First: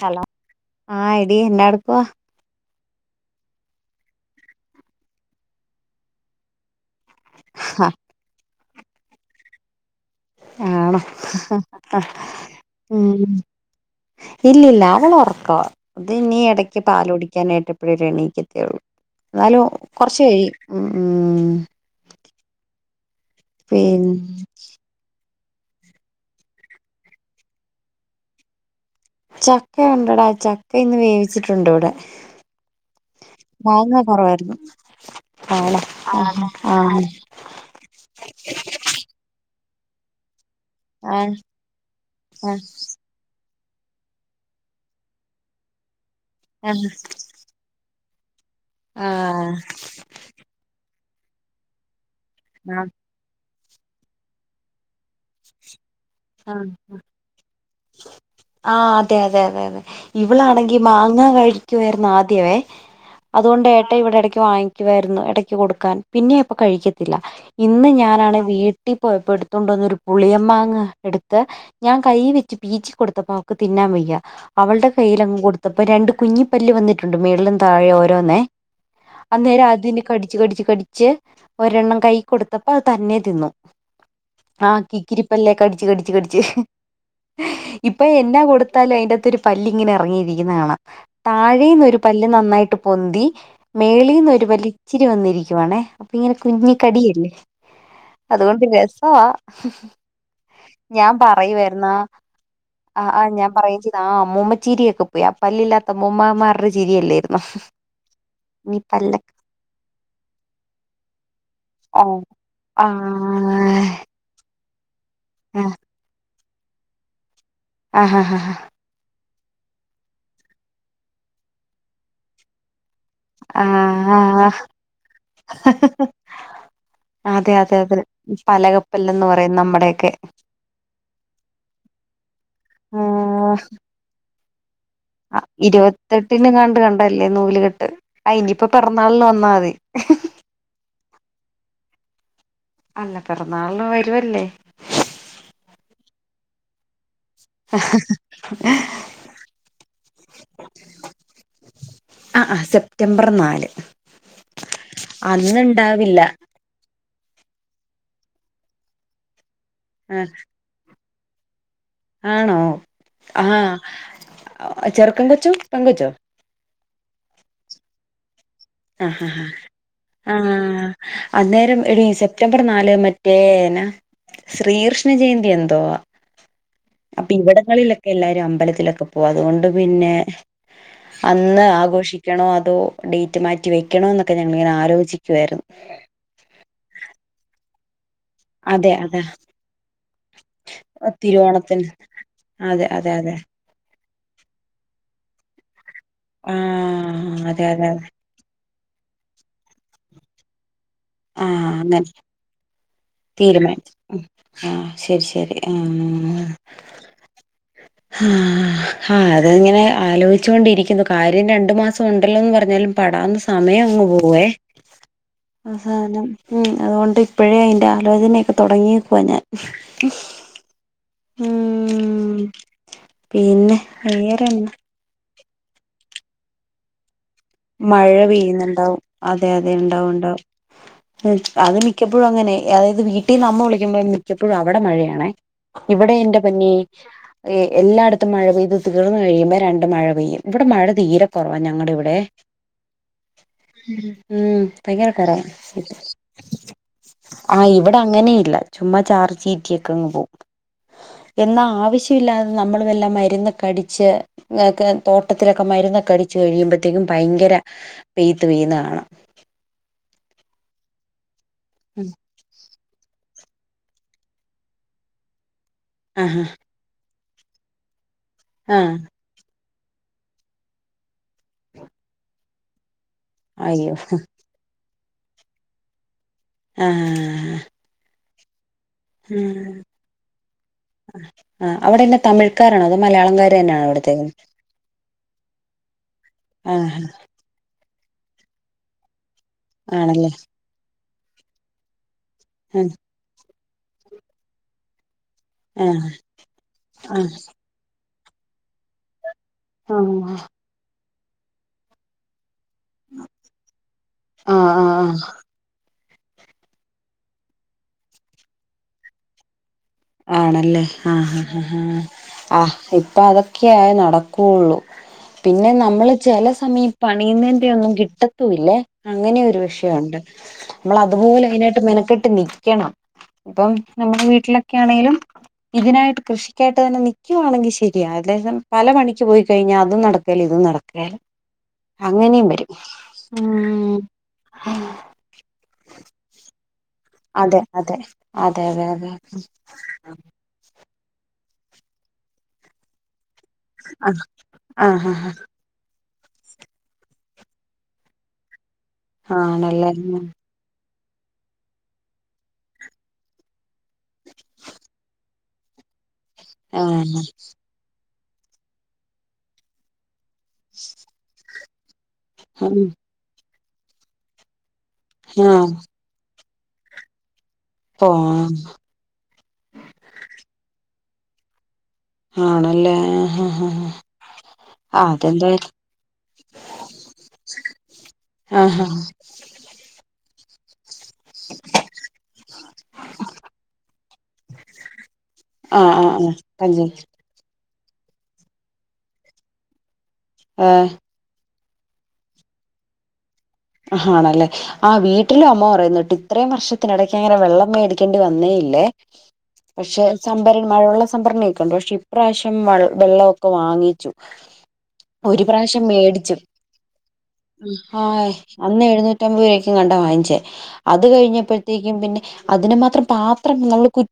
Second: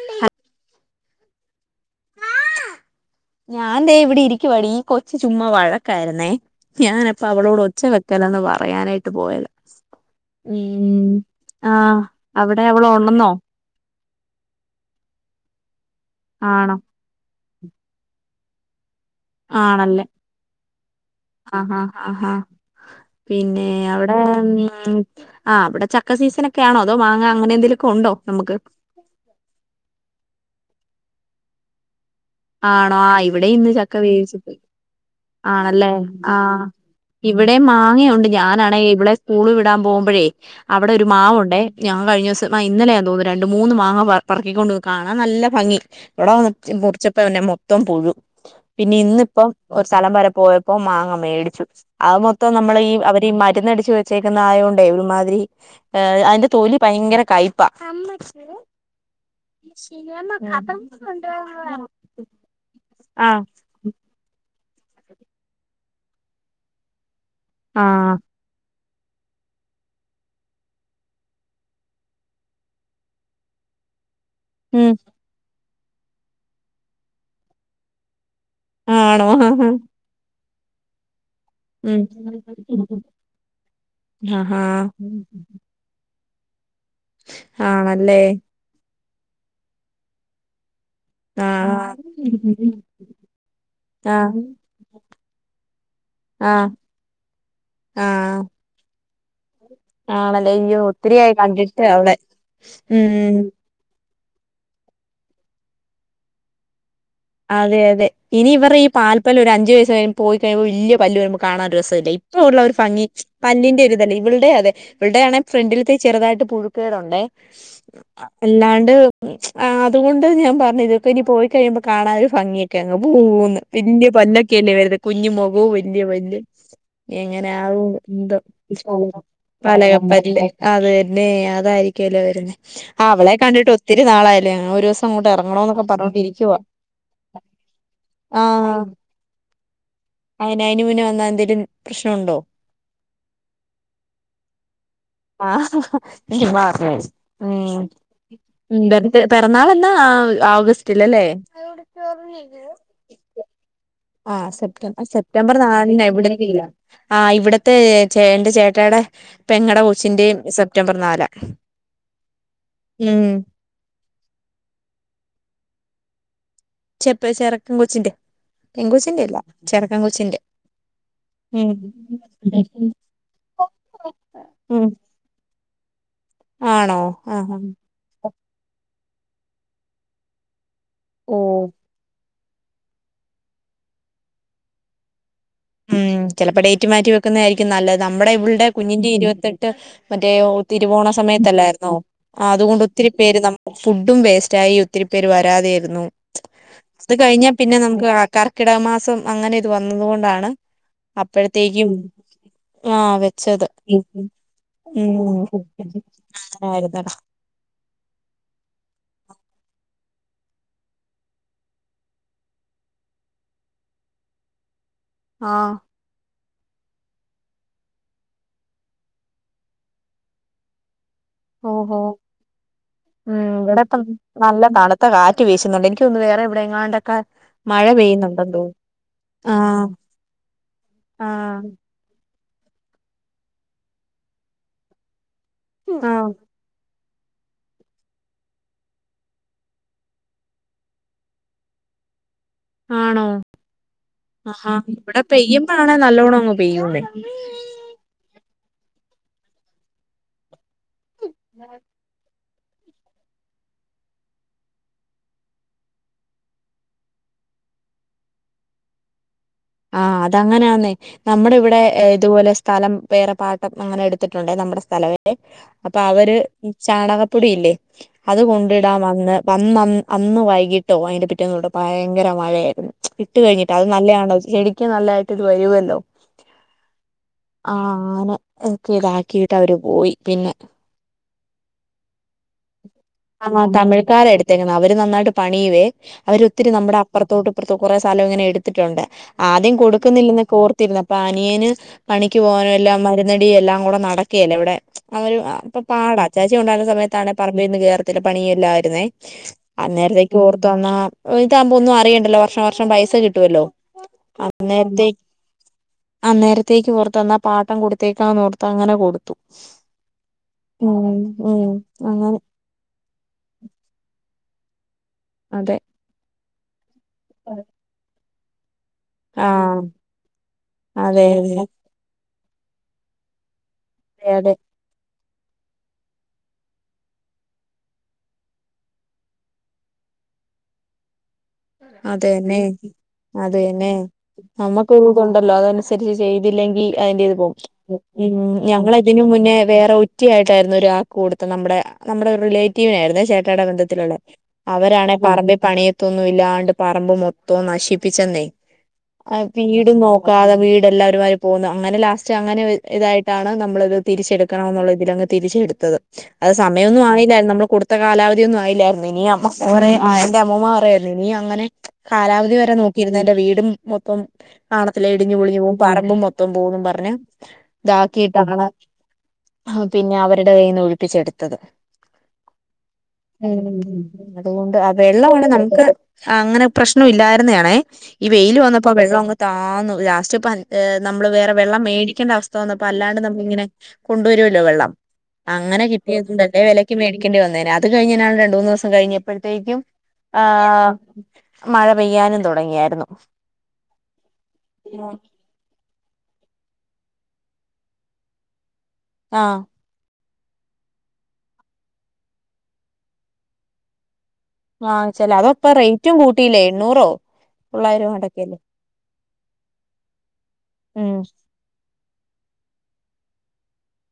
Hello ആ എടി എന്നാടുക്കുവാ ഞാൻതേ ഇവിടെ ഇരിക്കുവാടി ഈ കൊച്ച് ചുമ്മാ വഴക്കായിരുന്നേ ഞാനപ്പ അവളോട് ഒച്ച വെക്കലന്ന് പറ പറയാനായിട്ട് പോയല്ല ആണോ ഉം ആ അവിടെ അവളൊണന്നോ ഇല്ലല്ല അവള് ഉറക്കാ അത് ഇനി ആണോ എടക്ക് പാലു കുടിക്കാനായിട്ട് എപ്പഴേലും എണീക്കത്തേയുള്ളു എന്നാലും ആണല്ലേ കുറച്കഴി ഉം ഉം ആഹാ ആഹാ പിന്നെ അവിടെ ഉം ആഹ് അവിടെ ചക്ക സീസൺ ഒക്കെ ആണോ അതോ മാങ്ങ അങ്ങനെ എന്തെങ്കലുമൊക്കെ ഉണ്ടോ നമുക്ക് ചക്ക ഉണ്ടടാ ചക്ക ഇന്ന് വേവിച്ചിട്ടുണ്ട് ഇവിടെ ആണോ ആ ഇവിടെ ഇന്ന് ചക്ക മാങ്ങ വേവിച്ച് കൊറവായിരുന്നു പോയി ആണോ ആണല്ലേ ആ ആഹ് ആഹ് ഇവിടെ മാങ്ങയുണ്ട് ഞാനാണെ ഇവളെ സ്കൂള് വിടാൻ പോകുമ്പോഴേ അവിടെ ഒരു ആഹ് മാവുണ്ടേ ഞാൻ കഴിഞ്ഞ ദിവസം ആഹ് ഇന്നലെയാതോന്നുന്നു രണ്ട് മൂന്ന് മാങ്ങ പറക്കീക്കൊണ്ട് കാണാൻ നല്ല ഭംഗി ആഹ് ഇവിടെ പിന്നെ മൊത്തം പുഴു പിന്നെ ഇന്നിപ്പം ആഹ് ഒരു സ്ഥലം വരെ പോയപ്പോ മാങ്ങ മേടിച്ചു അത് മൊത്തം നമ്മൾ ആഹ് ഈ അവര് മരുന്നടിച്ചു വെച്ചേക്കുന്ന ആയൊണ്ടേ ഒരുമാതിരി അതിന്റെ ആഹ് തൊലി ഭയങ്കര കയ്പാ ആഹ് അതെ അതെ അതെ അതെ ഇവളാണെങ്കി മാങ്ങ കഴിക്കുമായിരുന്നു ആദ്യം മവേ ആഹ് അതുകൊണ്ട് ഏട്ടാ ഇവിടെ ഇടക്ക് വാങ്ങിക്കുവായിരുന്നു ഇടക്ക് കൊടുക്കാൻ പിന്നെ അപ്പ കഴിക്കത്തില്ല ഇന്ന് ആഹ് ഞാനാണ് വീട്ടിൽ പോയപ്പോ എടുത്തണ്ട് വന്ന ഒരു പുളിയമാങ്ങ എടുത്ത് ഞാൻ കൈ വെച്ച് പി ജി കൊടുത്തപ്പോ അവക്ക് തിന്നാൻ വയ്യ അവളുടെ ഉം കയ്യിൽങ്ങ് കൊടു പ്പോ രണ്ട് കുഞ്ഞിപ്പല്ല് വന്നിട്ടുണ്ട് മേുകളിലും താഴെ ഓരോന്നെ ആണോ അന്നേരം ആഹ് അതിടി കടിച്ച് കടിച്ച് കടിച്ച് ഒരെണ്ണം ഉം കൈ കൊടുത്തപ്പോ അത് തന്നെ തിന്നു ആഹാ ആ കി കിരിപ്പല്ലേക്കടി ഇപ്പ ആണല്ലേ എന്നാ കൊടുത്താലും അതിത്ത് ഒരു പല്ലല് ഇങ്ങനെ ഇറങ്ങിയിരിക്കുന്ന കാണാ ത താഴന്നൊ ഒരു ആഹ് പല്ല് നന്നായിട്ട് പൊന്തി മേളിൽ നിന്നൊ ആഹ് ഒരു പല്ല് ഇച്ചിരി വന്നിരിക്കുവാണേ അപ്പൊ ഇങ്ങനെ ആഹ് കുഞ്ഞിക്കടിയല്ലേ ആഹ് അതുകൊണ്ട് രസവാ ആണല്ലേ അയ്യോ ഞാൻ ഒത്തിരിയായി പറയ കണ്ടിട്ട് വരുന്ന അവളെ ആ ഉം ആഹ് ഞാൻ പറയുംയും ചെയ ആഹ് അമ്മൂമ്മച്ചീരിയൊക്കെ പോയി ആ പല്ലില്ലാത്ത മ്മൂമ്മ അതെ അതെ ഇനി ഇവർ ഈ പല്ലൊക്കെ പൽപ്പല്ല് ഒരു അഞ്ച് വയസ്സ് കഴ്പ പോയിഴുമ്പോ വല്ല്യ പല്ല് കാണാനോ ഒരു ഓ രസമല്ല എത്ര ഉള്ള ഒരു ആ ഭംഗി പല്ലിന്റെ ഒരുതല ഇവളടെ അതെ ഇവടെ ആണേ ഫ്രണ്ടിലത്തെ ചെറുതായിട്ട് പുഴുക്കുകളുണ്ട് ആ ഹ ഹ അല്ലാണ്ട് അതുകൊണ്ട് ഞാൻ പറഞ്ഞു ഇതൊക്കെ ഇനി പോയിക്കഴിയുമ്പോ കാണാന ഒരു ഭംഗിയൊക്കെ അ പോന്ന് ആ വലിയ ആ പല്ലൊക്കെല്ലേ വരുന്ന കുഞ്ഞുമ മുഖവും വലയ വല്യ എങ്ങനെ അതെ ആ അതെ അതെ എന്തോ പലകപ്പല്ലെന്ന് പറയും നമ്മുടെയൊക്കെ പലകപ്പ അത് തന്നെ അതായി ആ അവളെ കണ്ടിട്ട് ഒത്തിരി നാളായല്ലേ ഒരു ദിവസം അങ്ങോട്ട് ഇറങ്ങണ എന്നൊക്കെ പറഞ്ഞോണ്ടിരിക്കുവവാ ണ്ട് കണ്ടല്ലേ നൂല് കെട്ട് ഇനിയിപ്പോ പിറന്നാളി വന്നാൽ മതി പ്രശ്നമുണ്ടോ അല്ല പിറന്നാളിന് വരുവല്ലേ മാ [unintelligible] ആ ഉ പിറന്നാൾ എന്നാ ഓഗസ്റ്റിൽ അല്ലേ ആഹ് ആഹ് സെപ്റ്റംബർ നാല് ആ സെപ്റ്റംബർ നാല് അന്നുണ്ടാവില്ല ഇവിട ഇവിടെ മ ചേ എന്റെ ചേട്ടയുടെ പെങ്ങുടെ ആ പകൊച്ചിന്റെയും സെപ്റ്റംബർ നാല ആണോ ആഹ് ചെറുക്കം കൊച്ചോ പങ്കൊച്ചോ ചെപ്പ ചറക്കൻ കൊച്ചിന്റെ പെങ്കൊച്ചിന്റെ ആഹ് അല്ല ചെറക്കൻ കൊച്ചിന്റെ ആഹ് ഉം അന്നേരം എടി സെപ്റ്റംബർ നാല് മറ്റേ ഉം ശ്രീകൃഷ്ണ ജയന്തി എന്താ ആണോ അപ്പൊ ആഹ് ഇവിടങ്ങളിലൊക്കെ എല്ലാരും അ അമ്പലത്തിലൊക്കെ പോ അതുകൊണ്ട് പിന്നെ ഓ അന്ന് ആഘോഷിക്കണോ അതോ ഡ മാറ്റ മാറ്റിവെക്കണ എന്നൊക്കെഞങ്ങിങ്ങന ആലോചിക്കുായിരുന്നു ഉം ചിലപ്പോ ഡേറ്റ് മാറ്റി വെക്കുന്നതായിരിക്കും നല്ലത് നമ്മുടെ ഇളടെ അതെ കുഞ്ഞിന്റെ അതെ ഇരുപത്തെട്ട് മറ്റേ തിരുവോണ തിരുവോണത്തിന് സമയത്തല്ലായിരുന്നോ അതൊണ്ട് അതെ ഒത്തിരി അതെ അതെ പേര് നമ്മക്ക് ഫുഡും വേസ്റ്റായി ഒത്തിരി പേര് വരാതെരുന്നു അത് ആഹ് കഴിഞ്ഞാ അതെ പിന്നെ അതെ അതെ നമുക്ക് കർക്കിടക മാസം അങ്ങനെ ഇത് വന്നത് കൊണ്ടാണ് ആഹ് അപ്പോഴത്തേക്കും അങ്ങനെ ആഹ് വെച്ചത് തീരുമാനിച്ചു ആഹ് ശരി അങ്ങായിരുന്നടാ ഉ [unintelligible] ആ ആഹ് അതങ്ങനെ ആലോചിച്ചു കൊണ്ടിരിക്കുന്നു കാര്യം രണ്ടു മാസം ഉണ്ടല്ലോന്ന് പറഞ്ഞാൽ പടാന്ന് സമയം അങ്ങ് പോവേ ആഹ് അസ ഉം അതുകൊണ്ട് ഇപ്പോഴേ അതിന്റെ ആലോചനൊക്കെ തുടങ്ങിക്കവാ ഞാൻ ഓഹോ ഉം ഉം പിന്നെ ഇവിടെ ഇപ്പം നല്ല വേറെന്നാ താണുത്ത കാറ്റ് വീശുന്നുണ്ട് എനിക്കൊന്ന് വേറെ എവിടെ എങ്ങാണ്ടക്ക മഴ പെയ്യുന്നുണ്ടാവും അതെ അതെ ആഹ് ഉണ്ടാവുംണ്ടാവും. ആഹ് അത് മിക്കപ്പോഴും അങ്ങനെ അതായത് വീട്ടിൽ നമ്മ വിളിക്കുമ്പോഴ മിക്കപ്പോഴും അവിടെ മഴയാാണ് ഇവിടെ ആഹ് എൻറെ പന്നേ ഏ എല്ലായിടത്തും മഴ പെയ്ത് തീർന്നു കഴിയുമ്പോ രണ്ട് മഴ പെയ്യും ഇവിടെ മഴ തീരെ കുറവാ ഞങ്ങളുടെ ഇവിടെ ആണോ ഉ ആഹാ ഭയങ്കര ഇവിടെ പറയാം പെയ്യുമ്പോഴാണെ നല്ലോണം അങ്ങ് പെയ്യൂന്നേ ആ ഇവിടെ അങ്ങനെ ഇല്ല ചുമ് ചാർജ് ചീറ്റക്കെ അങ്ങ് പോവും എന്നാ ആവശ്യമ ഇില്ലാതെ നമ്മള എല്ലാം മരുന്ന് കടിച്ച് തോട്ടത്തിലൊക്കെ മരുന്ന് കടിച്ച് കഴിയുമ്പോഴത്തേക്കും ഭയങ്കര വെയ്ത്ത് പെയുന്ന കാണാം ആഹ് അതങ്ങനെയാന്നേ നമ്മുടെ ഇവിടെ ഇതുപോലെ സ്ഥലം പേറെ പാട്ടം അങ്ങനെ എടുത്തിട്ടുണ്ട് നമ്മുടെ സ്ഥലവെ അപ്പൊ അവര് ആഹ് ചാണക പ്പടിയില്ലേ അത് ആഹ് കൊണ്ടിടാൻ വന്ന് വന്ന് അന്ന് വൈകിട്ടോ അതിന്റെ റ്റന്നൂ ഭയങ്കര മഴയായിരുന്നു ഇട്ട് കഴിഞ്ഞിട്ട് അത് അയ്യോ നല്ലതയാണ്ടോ ചെടിക്ക് നല്ലതായിട്ട് ഇത് വരുല്ലോ ആഹ ഇതാക്കിട്ട് അവര് പോയി പിന്നെ ആ അവിടെന്നെ തമിഴക്കാർ ആ തമിഴക്കാരർ എടുത്തേക്കുന്ന അവര് നന്നായിട്ട് പണിയവേ അവര് ഒത്തിരി നമ്മുടെ ആഹ് അപ്പുറത്തോട്ട്പ്പുറത്ത കുറെേ സ്ഥലം ഇങ്ങനെ എടുത്തിട്ടുണ്ട് ആദ്യം ആണല്ലേ കൊടുക്കുന്നില്ല എന്നൊക്കെ ഓർത്തിരുന്നു അപ്പൊ അനിയന് പണിക്ക് പോകാനും ആഹ് എല്ലാം മരുന്നടിയും എല്ലാം കൂടെ നടക്കുകല്ലേ ഇവിടെ അവര് ഇപ്പൊ ആഹ് പാടാ ചേച്ചി ഉണ്ടായിരുന്ന സമയത്താണെ ആഹ് പറമ്പിലൊന്നും കേറത്തില്ല പണിയല്ലായിരുന്നേ ആഹ് അന്നേരേക്ക് ഓർത്ത് അന്നാ ഇതാകുമ്പോ ഒന്നും അറിയണ്ടല്ലോ വർഷാ വർഷം പൈസ കിട്ടുവല്ലോ ആഹ് അന്നേതേ ആഹ് അന്നേരത്തേക്ക് ഓർത്തു എന്നാ പാട്ടം കൊടുത്തേക്കാന്ന് ഓർത്തു അങ്ങനെ കൊടുത്തു ആണല്ലേ ഉം ആഹ് ഹ ഉം ഹ ഹാ അങ്ങനെ ആ ഇപ്പ അതൊക്കെയാ നടക്കുള്ളൂ പിന്നെ അതെ നമ്മള് ചില സമീ പണിയുന്നതിന്റെ ഒന്നും കിട്ടത്തൂല്ലേ അങ്ങനെ ഒരു ആഹ് വിഷയുണ്ട് നമ്മൾ അതെ അതുപോലെ അതെ അതിനായിട്ട് മെനക്കെട്ട് നിക്കണം അപ്പം നമ്മുടെ അതെ വീട്ടിലൊക്കെ ആണേലും ഇതിനായിട്ട് കൃഷിക്കായിട്ട് തന്നെ നിക്കുവാണെങ്കിൽ ശരിയാ അല്ലാതെ പല പണിക്ക് പോയി കഴിഞ്ഞാൽ അതും നടക്കേല്ല ഇ തും നടക്കേല അങ്ങനെയും വരും അത തന്നെ ഉം നമ്മുക്കൊരു ഇതുണ്ടല്ലോ അതനുസരിച്ച് ചെയ്തില്ലെങ്കിൽ അതിൻ്റേത് അതെ പോകും അതെ ഉം അതെ അതെ അതെ ഞങ്ങളതിനു മുന്നേ വേറെ ഒ റ്റിയായിട്ടായിരുന്നു ഒരാ ക്ക് കൊടുത്തെ നമ്മുടെ നമ്മുടെ റിലേറ്റീവിനായിരുന്നേ ചേ ട്ടായിടെ ബന്ധത്തിലുള്ളെ ആഹ് ആഹ് അവരാണെ ആഹ് പറമ്പിൽ പണിയെത്തൊ ന്നു ഇല്ലാണ്ട് പറമ്പ് മൊത്തവും നശിപ്പിച്ചെന്നെ ആ ആഹ് ആണല്ലേ വീടും നോക്കാതെ വീട് എല്ലാരും - ര് പോന്നു അങ്ങനെ ലാസ്റ്റ് അങ്ങനെ ഇതായിട്ടാണ് നമ്മളത് തിരിച്ചെടുക്കണം എന്നുള്ള ഇതിലങ്ങ് തിരിച്ചെടുത്തത്- അത് സമയമൊന്നും ആഹ് ആയില്ലായിരുന്നു നമ്മള് കൊടുത്ത കാലാവധി ഒന്നും ആയില്ലായിരുന്നു ഇന അ എന്റെ അമ്മമാ പറയുവാ - അങ്ങനെ കാലാവധി വരെ നോക്കിയിന്ന എന്റെ വീടും മൊത്തം കാണത്തില്ല ഇടിഞ്ഞഞ് പൊളിഞ്ഞു ആഹ് പോകും പറമ്പും- മൊത്തം മൊത്തോം പോവുംന്ന് പറഞ്ഞ് ആഹ് ഇതാക്കിയിട്ടാണ് പിന്നെ അവരുടെ കയ്യിന്ന് ഒഴ- ഒപ്പിച്ചുച്ചെടുത്തത് ആണല്ലേ ആഹ് ആഹ് ആഹ് അതുകൊണ്ട് ആ ആഹ് വെള്ളമാണ്മാണ് അതെന്തായാലും നമുക്ക്- അങ്ങനെ പ്രശ്നം ഇല്ലായിരുന്നാണേ ഈ വെയിയില് ആഹ് വന്നപ്പോ വെള്ളം അങ്ങ് താന്നു ലാസ്റ്റ് ഇപ്പം - നമ്മള് വേറെ വെള്ളം മേടിക്കേണ്ട അവസ്ഥ വന്നപ്പോ അല്ലാണ്ട് നമ്മള് ഇങ്ങനെ കൊണ്ടുവരുമല്ലോ വെള്ളം അങ്ങനെ ആഹ് ആഹ് ആഹ് ആഹ് കിട്ടിയതുകൊണ്ടല്ലേ വിലയ്ക്ക് പഞ്ചായത്ത് മേടിക്കേണ്ടി വന്നേനെ അത് കഴിഞ്ഞ് രണ്ട് മൂന്ന് ദിവസം കഴിഞ്ഞപ്പോഴത്തേക്കും ആ- മഴ പെയ്യാനും തൊടങ്ങിയായിരുന്നു ആണല്ലേ ആ വീട്ടിലും അമ്മ പറയുന്ന കേട്ട് - ഇത്രയും വർഷത്തിനിടക്ക് അങ്ങനെ വെള്ളം മേടിക്കേണ്ടി വന്നേയില്ലേ ആഹ് പക്ഷെ- സംഭരണ മഴവെള്ള സംഭരണൊക്കെയുണ്ട് പക്ഷെ ഇപ്രാവശ്യം വ വെള്ളമൊക്കെ വാങ്ങിച്ചു വാങ്ങിച്ചല്ല ഒരു അതപ്പ പ്രാവശ്യം റേറ്റും മേടിച്ചും കൂട്ടിയില്ലേ എണ്ണൂറോ തൊള്ളായിരോ ആഹ് എങ്ങാണ്ടൊക്കെയല്ലേ അന്ന് എഴുന്നൂറ്റി അമ്പത് രൂപക്ക്‌ എങ്ങാണ്ട് ആ വാങ്ങിച്ചേ അത് ഉം കഴിഞ്ഞപ്പോഴത്തേക്കും പിന്നെ- അതിനുമാത്രം പാത്രം നമ്മള് കു -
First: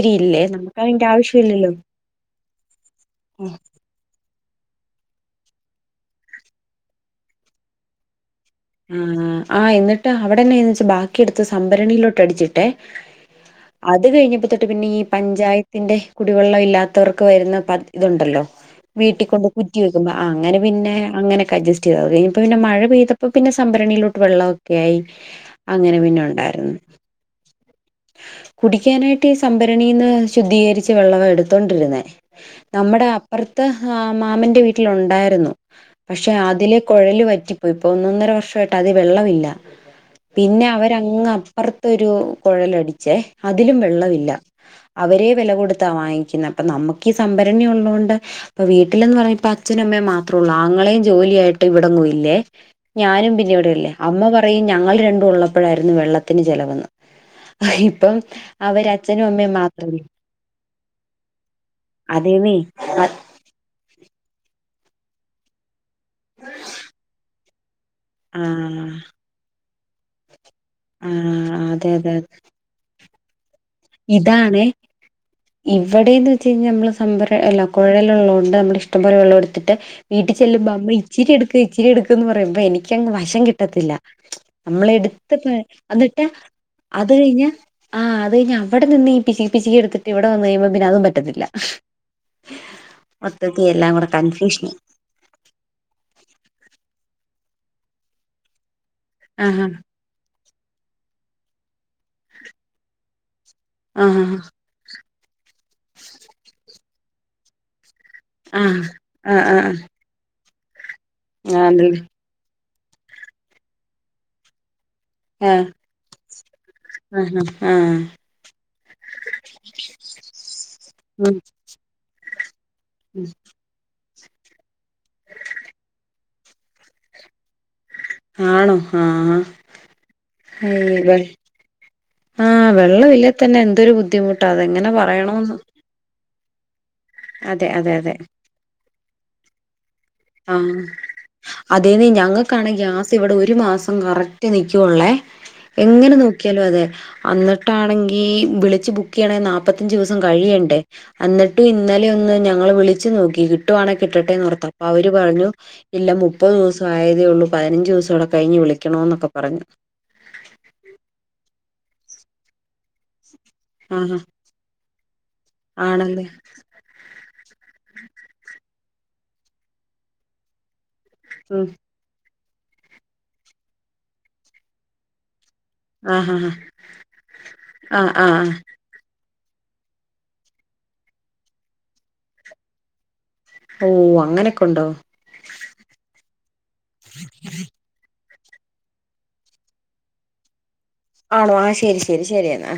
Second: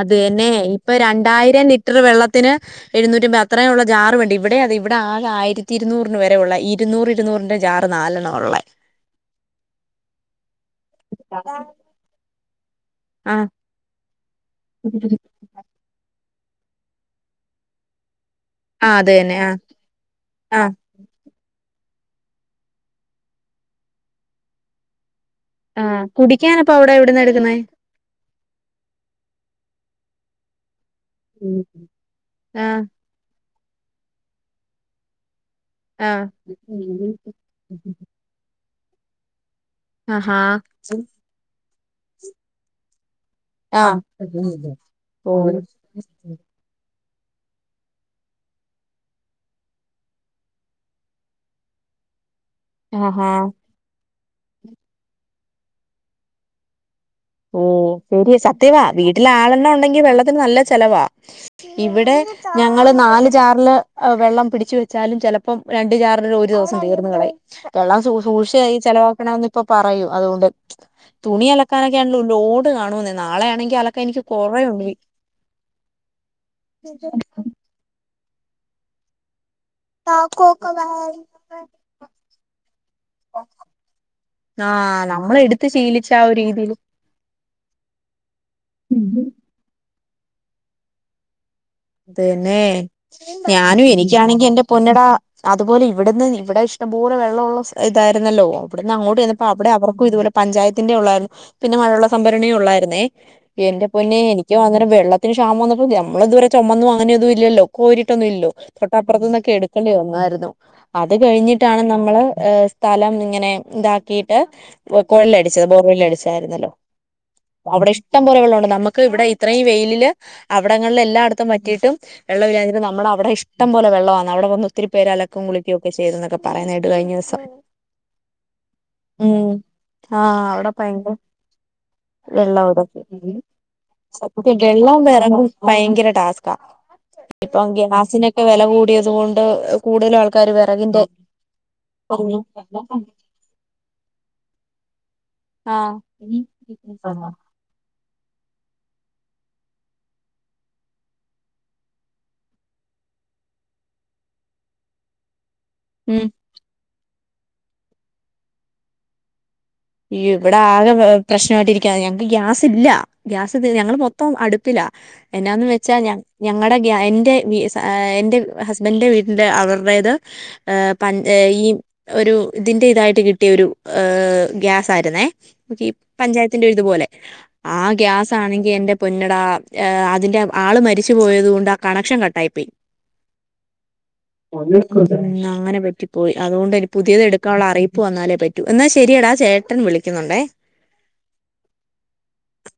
അത് തന്നെ ഇപ്പൊ രണ്ടായിരം ആവശ്യമില്ലല്ലോ ലിറ്റർ വെള്ളത്തിന് എഴുന്നൂറ്റിമ്പത് അത്രയും ഉള്ള ജാറ് വേണ്ടി- ഇവിടെ അത് ഇവിടെ ആകെ ആയിരത്തി ഇരുന്നൂറിന് വരെയുള്ള ഇരുന്നൂറ് ഇരുന്നൂറിന്റെ ജാറ് നാലണ്ണം- ആഹ് ആ എന്നിട്ട് അവിടെന്നെന്ന് വെച്ചാ ബാക്കിെടുത്ത് ആഹ് സംഭരണിയിലോട്ട് അടിച്ചിട്ട്- ആഹ് അത് കഴിഞ്ഞപ്പോ തൊട്ട് പിന്നെ ഈ പഞ്ചായത്തിന്റെ- കുടിവെള്ളം ഇല്ലാത്തവർക്ക് വരുന്ന പദ് ഇതുണ്ടല്ലോ അത് വീട്ടിൽ തന്നെ കൊണ്ട് ആഹ് കുറ്റി വെക്കുമ്പം അങ്ങനെ ആഹ് പിന്നെ അങ്ങനൊക്കെ അഡ്ജസ്റ്റ് ചെയ്ത് അത് കഴിഞ്ഞപ്പം പിന്നെ മഴ പെയ്ത അപ്പൊ പിന്നെ സംഭരണിയിലോട്ട് വെള്ളമൊക്കെ ആയി അങ്ങനെ ആഹ് പിന്നെ കുടിക്കാനപ്പ ഉണ്ടാരുന്നു അവിടെ എവിടുന്ന എടുക്കുന്നേ കുടിക്കാനായിട്ട് ഈ സംഭരണീന്ന് ശുദ്ധീകരിച്ച വെള്ളവാ എടുത്തോണ്ടിരുന്നേ ആഹ് നമ്മുടെ അപ്പറ അടുത്ത് ആഹ് മാമന്റെ വീട്ടില് ഉണ്ടായിരുന്നു ആഹ് പക്ഷെ അതില് കുഴല് വറ്റിപ്പോയി ഒന്നൊന്നര വർഷമായിട്ട് അതി വെള്ളമില്ല ആഹ് പിന്നെ അവരങ്ങ് അപ്പുറത്തൊരു കുഴലടിച്ചേ അതിലും ആഹ് വെള്ളമവില്ല അവരീ വില ഓഹ് കൊടുത്താ വാങ്ങിക്കുന്നെ അപ്പം നമ്മുക്കു ക്കീ സംഭരണി ഉള്ളതോണ്ട് ഇപ്പം വീട്ടിലെന്ന് പറഞ്ഞാ ഇപ്പ അച്ഛനും അമ്മയും മാത്രേ ഉള്ളൂ ആങ്ങളയും ജോലിയായിട്ട് ഇവിടൊന്നും പോയില്ലേ ആഹാ ഞാനും പിന്നെ ഇവിടില്ലേ അമ്മ പറയും ഞങ്ങൾ രണ്ടും ഉള്ളപ്പോഴായിരുന്നു വെള്ളത്തിന് ചെലവെന്ന് ഓ ഇപ്പം [unintelligible] സത്യവാ അവര് അച്ഛനും വീട്ടില് അമ്മയും ആളെല്ലാം ഉണ്ടെങ്കി മാത്രമല്ലേ വെള്ളത്തിന് നല്ല ചെലവാ ഇവിടെ അതേന്നേ ഞങ്ങള് നാല് ജാറില് വെള്ളം പിടിച്ച് വെച്ചാലും ചിലപ്പം രണ്ടു ജാറിൽ ഒരു ദിവസം തീർന്നുകളയും വെള്ളം സൂ സൂക്ഷയായി ആഹ് ചെലവാക്കണമെന്ന് ഇപ്പം പറയും അതുകൊണ്ട് ആഹ് അതെ ഇനി അതെ അങ്ങ് ലോഡ് കാണുമെന്നേ നാളെയാണെ ഇതാണേ ഇവിടേന്ന് വെച്ച് കഴിഞ്ഞാൽ നമ്മള് സംഭര അല്ല കുഴലുള്ള കൊണ്ട് നമ്മടെ ഇഷ്ടം പോലെ വെള്ളം എടുത്ത് ത്തിട്ട് വീട്ടിൽ ചെല്ലുമ്പം അമ്മ ഇച്ചിരി എടുക്ക് ഇച്ചിരി എടുക്കന്ന് പറയുമ്പം എനിക്കങ്ങ് വശം കിട്ടത്തില്ല നമ്മള് ആഹ് എടുത്ത് ശീലിച്ച ആ എന്നിട്ടാ ഒരു രീതിയില് അത് കഴിഞ്ഞാ ആഹ് അത് കഴിഞ്ഞാ അവിടെ ന്ന് ഈ പിശുക്കി പിശുക്കി എടുത്തിട്ട് ഇവിടെ വന്ന് കഴിയുമ്പം പിന്നെ അതും പറ്റത്തില്ല അതന്നെ മൊത്തത്തി ഞാനും എല്ലാം കൂടെ എനിക്കാണെങ്കി എൻറെ കൺഫ്യൂഷനായി പൊന്നടാ അതുപോലെ ഇവിടെന്ന് ഇവിടെ ഇഷ് ഇഷ്ടം പോലെ വെള്ളം ഉള്ള സ് ഇതായിരുന്നല്ലോ ഇവിടന്ന് അങ്ങോട്ട് ചെന്നപ്പോ ആഹ് അവടെ അവർക്കും ഇതേപോലെ പഞ്ചായത്തിന്റെ ഉള്ളായിരുന്നു പിന്നെ മഴവെള്ള സംഭരണിയേ ഉള്ളായിരുന്നേ എന്റെ പൊന്നെ ആഹ് എനിക്ക് അന്നേരം വെള്ള ത്തിന് ക്ഷാമം വന്നപ്പോ നമ്മളിതുവരെ ചുമന്നും അങ്ങനെയൊന്നും ഇല്ലല്ലോ കോരി ട്ടൊന്നും ഇല്ലല്ലോ ആഹ് ആഹ് തൊട്ടപ്പുറത്തൂന്നൊക്കെ ആഹ് എടുക്കേണ്ടി വന്നായിരുന്നു അത് കഴിഞ്ഞിട്ടാണ് ആണല്ലേ നമ്മള് ഏ സ്ഥലം ഇങ്ങനെ ഇതാക്കിയിട്ട് കൊ ആഹ് കൊഴലടിച്ചത് അടിച്ചായിരുന്നല്ലോ ആഹ് [unintelligible] അവിടെ ആഹ് ഇഷ്ടംപോലെ വെള്ളമുണ്ട് നമുക്ക് ഇവിടെ ഇത്രയും വെയിലില് അവിടങ്ങളില് എല്ലായിട ഉം പറ്റിയിട്ടും വെള്ളമില്ലാഞ്ഞത് ഉം നമ്മളവിടെ ഇഷ്ടം പോലെ വെള്ളവാ അവിടെ വന്ന് ഒത്തിരി പേര് അലക്കുവും കുളിക്കുവും ഒക്കെ ചെയ്തെന്നൊക്കെ പറയുന്ന കേട്ട് കഴിഞ്ഞ ദിവസം ആണോ ഉം ആഹ് ആഹ് അവിടെ ഭയങ്ക വെ വെള്ളം ആഹ് എടുക്കും ഇല്ലേ ഉം തന്നെ എന്തൊരു ബുദ്ധിമുട്ടാ സത്യത്തിൽ അതെങ്ങനെ വെള്ളവും വെറകും പറയണോന്ന് ഭയങ്കര ടാസ് ക്കാ ഇപ്പം അതെ അതെ അതെ ഗ്യാസിനൊക്കെ വില കൂടിയത് കൊണ്ട് കൂടുതലും ആൾക്കാര് വിറകിന്റെ അതേന്നേ ഞങ്ങൾക്കാണ് ഗ്യാസ് ഇവിടെ ഒരു മാസം കറക്റ്റ് നിൽക്കുവൊള്ളേ ആഹ് എങ്ങനെ നോക്കിയാലും അതെ അന്നിട്ടാണെങ്കി ഈ വിളിച്ച് ബുക്ക് ചെയ്യണേൽ നാല്പ്പത്തഞ്ച് ദിവസം കഴിയണ്ടേ അന്നിട്ടും ഇന്നലെ ഒന്ന് ഞങ്ങള് വിളിച്ച് നോക്കി കിട്ടുവാണെ കിട്ടട്ടേന്ന് ഓർത്ത് അപ്പൊ അവര് പറഞ്ഞു ഇല്ല ഉം മുപ്പത് ദിവസം ആയേ തേ ഉള്ളൂ പതിനഞ്ച് ദിവസോടെ കഴിഞ്ഞ് വിളിക്കണം എന്നൊക്കെ പറഞ്ഞ് ഇവിടെ ആകെ പ്രശ്ണായിട്ടിരിക്കാ ഞങ്ങക്ക് ഗ്യാസ് ഇല്ലാ ഗ്യാസ് തീർന്ന് ഞങ്ങള് ആഹാ മൊത്തം അടുപ്പിലാ എന്നാന്ന് വെച്ചാൽ ഞ ആണല്ലേ ഞങ്ങടെ എന്റെ വീ എന്റെ ഹസ്ബൻഡിന്റെ വീട്ടിന്റെ അവരുടേത് പണ്ടേ ഈ ഉം ഒരു ഇതിന്റെ ഇതായിട്ട് കിട്ടിയ ഒരു ഗ്യാസ് ആരുന്നേ കീം ആഹാ പഞ്ചായത്തിന്റെ ഒര് ഇതുപോലെ ആ ആഹ് ആഹ് ഗ്യാസ് ആഹ് ആണെങ്കി എന്റെ പൊന്നോ ണ്ടാണ് അതിന്റെ ആള് മരിച്ചു പോയത് കൊണ്ട് ആ കണക്ഷൻ കട്ടായിപ്പോയി ഉവ്വ അങ്ങനെ പറ്റിപ്പോയി അതുകൊണ്ട് ഇനി പുതിയത് എടുക്കാനുള്ള അറിയിപ്പ് വന്നാലേ പറ്റ് എന്നാ ശെരിയടാ ചേട്ടൻ വിളിക്കുന്നുണ്ടേ. ആണോ ആ ശെരി ശെരി ശരിയെന്നാ